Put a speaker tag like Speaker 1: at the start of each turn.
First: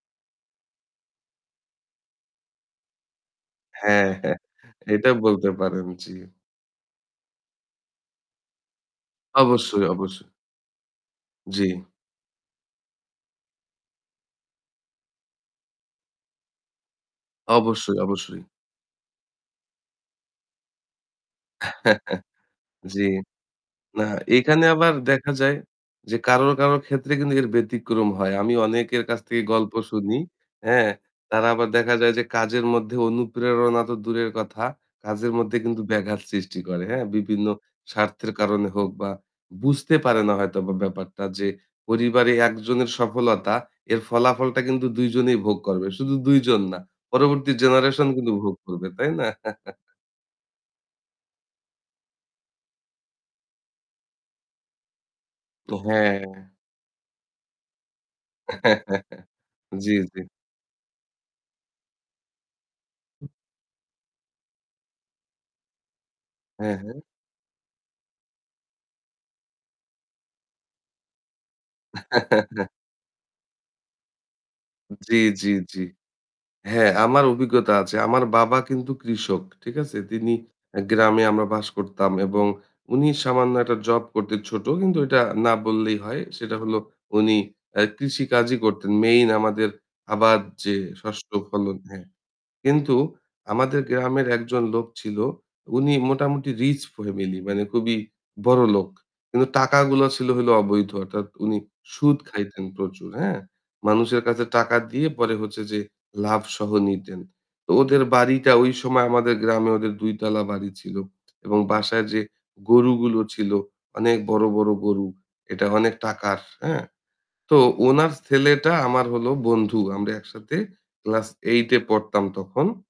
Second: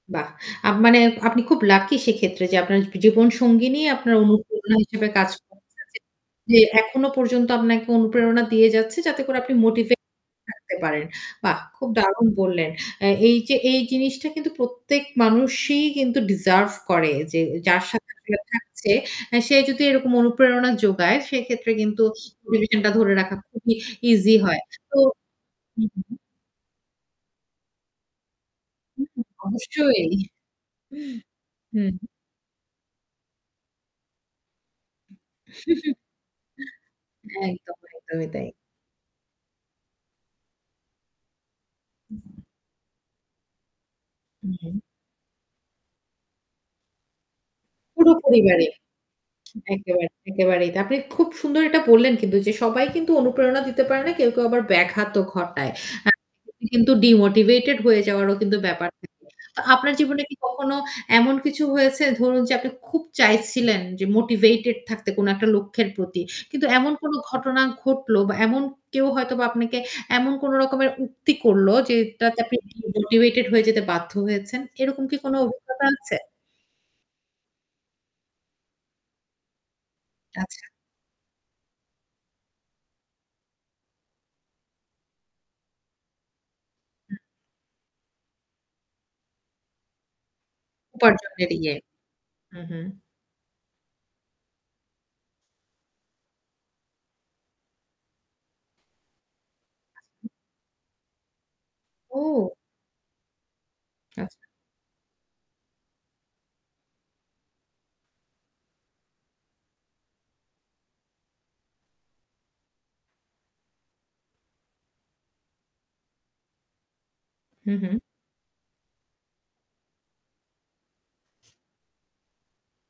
Speaker 1: বাহ! আ মানে আপনি খুব লাকি সেক্ষেত্রে যে আপনার জীবনসঙ্গিনী
Speaker 2: হ্যাঁ,
Speaker 1: আপনার
Speaker 2: হ্যাঁ
Speaker 1: অনুপ্রেরণা হিসেবে
Speaker 2: এটা
Speaker 1: কাজ
Speaker 2: বলতে
Speaker 1: করছে
Speaker 2: পারেন
Speaker 1: জি,
Speaker 2: জি।
Speaker 1: জি এখনো পর্যন্ত আপনাকে অনুপ্রেরণা দিয়ে যাচ্ছে যাতে করে আপনি
Speaker 2: অবশ্যই,
Speaker 1: মোটিভেট
Speaker 2: অবশ্যই।
Speaker 1: থাকতে পারেন। বাহ!
Speaker 2: জ্বি।
Speaker 1: খুব দারুন বললেন। অ্যা এই যে এই জিনিসটা কিন্তু প্রত্যেক মানুষই কিন্তু ডিজার্ভ করে। যে যার
Speaker 2: অবশ্যই,
Speaker 1: সাথে আসলে
Speaker 2: অবশ্যই।
Speaker 1: থাকছে এ সে যদি এরকম অনুপ্রেরণা যোগায় সেক্ষেত্রে কিন্তু রিলেশন টা
Speaker 2: জ্বি।
Speaker 1: ধরে রাখা খুবই
Speaker 2: না
Speaker 1: ইজি হয়।
Speaker 2: এখানে আবার
Speaker 1: তো
Speaker 2: দেখা যায়
Speaker 1: হু, হু, হু।
Speaker 2: যে কারো, কারোর, ক্ষেত্রে কিন্তু এর ব্যতিক্রম হয়। আমি
Speaker 1: হু,
Speaker 2: অনেকের
Speaker 1: হু।
Speaker 2: কাছ থেকে গল্প
Speaker 1: অবশ্যই।
Speaker 2: শুনি, হ্যাঁ? তারা আবার
Speaker 1: হুম।
Speaker 2: দেখা যায় যে কাজের মধ্যে অনুপ্রেরণা তো দূরের কথা কাজের মধ্যে কিন্তু ব্যাঘাত সৃষ্টি করে, হ্যাঁ?
Speaker 1: হ্যাঁ
Speaker 2: বিভিন্ন
Speaker 1: একদম, একদমই
Speaker 2: স্বার্থের
Speaker 1: তাই।
Speaker 2: কারণে হোক বা বুঝতে পারে না হয়তোবা ব্যাপারটা যে পরিবারে
Speaker 1: [unintelligible]
Speaker 2: একজনের সফলতা এর
Speaker 1: হু,
Speaker 2: ফলাফলটা
Speaker 1: হু।
Speaker 2: কিন্তু ২ জনেই ভোগ করবে। শুধু ২ জন না। পরবর্তী জেনারেশন
Speaker 1: পুরো
Speaker 2: কিন্তু ভোগ
Speaker 1: পরিবারই।
Speaker 2: করবে, তাই না?
Speaker 1: একেবারেই একেবারেই। তা আপনি খুব সুন্দর এটা বললেন কিন্তু যে সবাই কিন্তু অনুপ্রেরণা দিতে পারে না কেউ, কেউ, আবার ব্যাঘাতও ঘটায়।
Speaker 2: তো
Speaker 1: আ [unintelligible]
Speaker 2: হ্যাঁ।
Speaker 1: কিন্তু ডিমোটিভেটেড হয়ে যাওয়ারও কিন্তু ব্যাপার থাকে। তো আপনার
Speaker 2: জ্বী,
Speaker 1: জীবনে
Speaker 2: জ্বী।
Speaker 1: কি কখনো এমন কিছু হয়েছে ধরুন যে আপনি খুব চাইছিলেন যে মোটিভেটেড থাকতে কোন একটা লক্ষ্যের প্রতি। কিন্তু
Speaker 2: হ্যাঁ,
Speaker 1: এমন
Speaker 2: হ্যাঁ।
Speaker 1: কোন ঘটনা ঘটল বা এমন কেউ হয়তো বা আপনাকে এমন কোন রকমের উক্তি করল, যেইটাতে আপনি ডিমোটিভেটেড হয়ে যেতে বাধ্য হয়েছেন। এরকম কি
Speaker 2: জ্বি,
Speaker 1: কোন
Speaker 2: জ্বি, জ্বি।
Speaker 1: অভিজ্ঞতা আছে?
Speaker 2: হ্যাঁ আমার অভিজ্ঞতা আছে। আমার বাবা কিন্তু কৃষক, ঠিক আছে? তিনি
Speaker 1: আচ্ছা।
Speaker 2: অ্যা গ্রামে আমরা বাস করতাম। এবং উনি সামান্য একটা জব করতে ছোট কিন্তু এটা না বললেই হয়। সেটা হলো
Speaker 1: হু।
Speaker 2: উনি অ্যা কৃষি কাজই করতেন। মেইন আমাদের আবার যে শস্য
Speaker 1: উপার্জনের ইয়ে
Speaker 2: ফলন হ্যাঁ।
Speaker 1: হু, হু।
Speaker 2: কিন্তু আমাদের গ্রামের একজন লোক ছিল। উনি মোটামুটি রিচ ফ্যামিলি মানে খুবই বড় লোক। কিন্তু টাকাগুলো ছিল
Speaker 1: আচ্ছা।
Speaker 2: হইলো অবৈধ অর্থাৎ উনি সুদ
Speaker 1: ও।
Speaker 2: খাইতেন প্রচুর, হ্যাঁ? মানুষের কাছে
Speaker 1: আচ্ছা।
Speaker 2: টাকা দিয়ে পরে হচ্ছে যে লাভ সহ নিতেন। তো ওদের বাড়িটা ওই সময় আমাদের গ্রামে ওদের ২ তলা বাড়ি ছিল। এবং বাসায় যে গরুগুলো ছিল অনেক বড়, বড় গরু। এটা অনেক টাকার, হ্যাঁ? তো
Speaker 1: হু, হু।
Speaker 2: উনার ছেলেটা আমার হলো বন্ধু। আমরা একসাথে ক্লাস 8 এ পড়তাম তখন।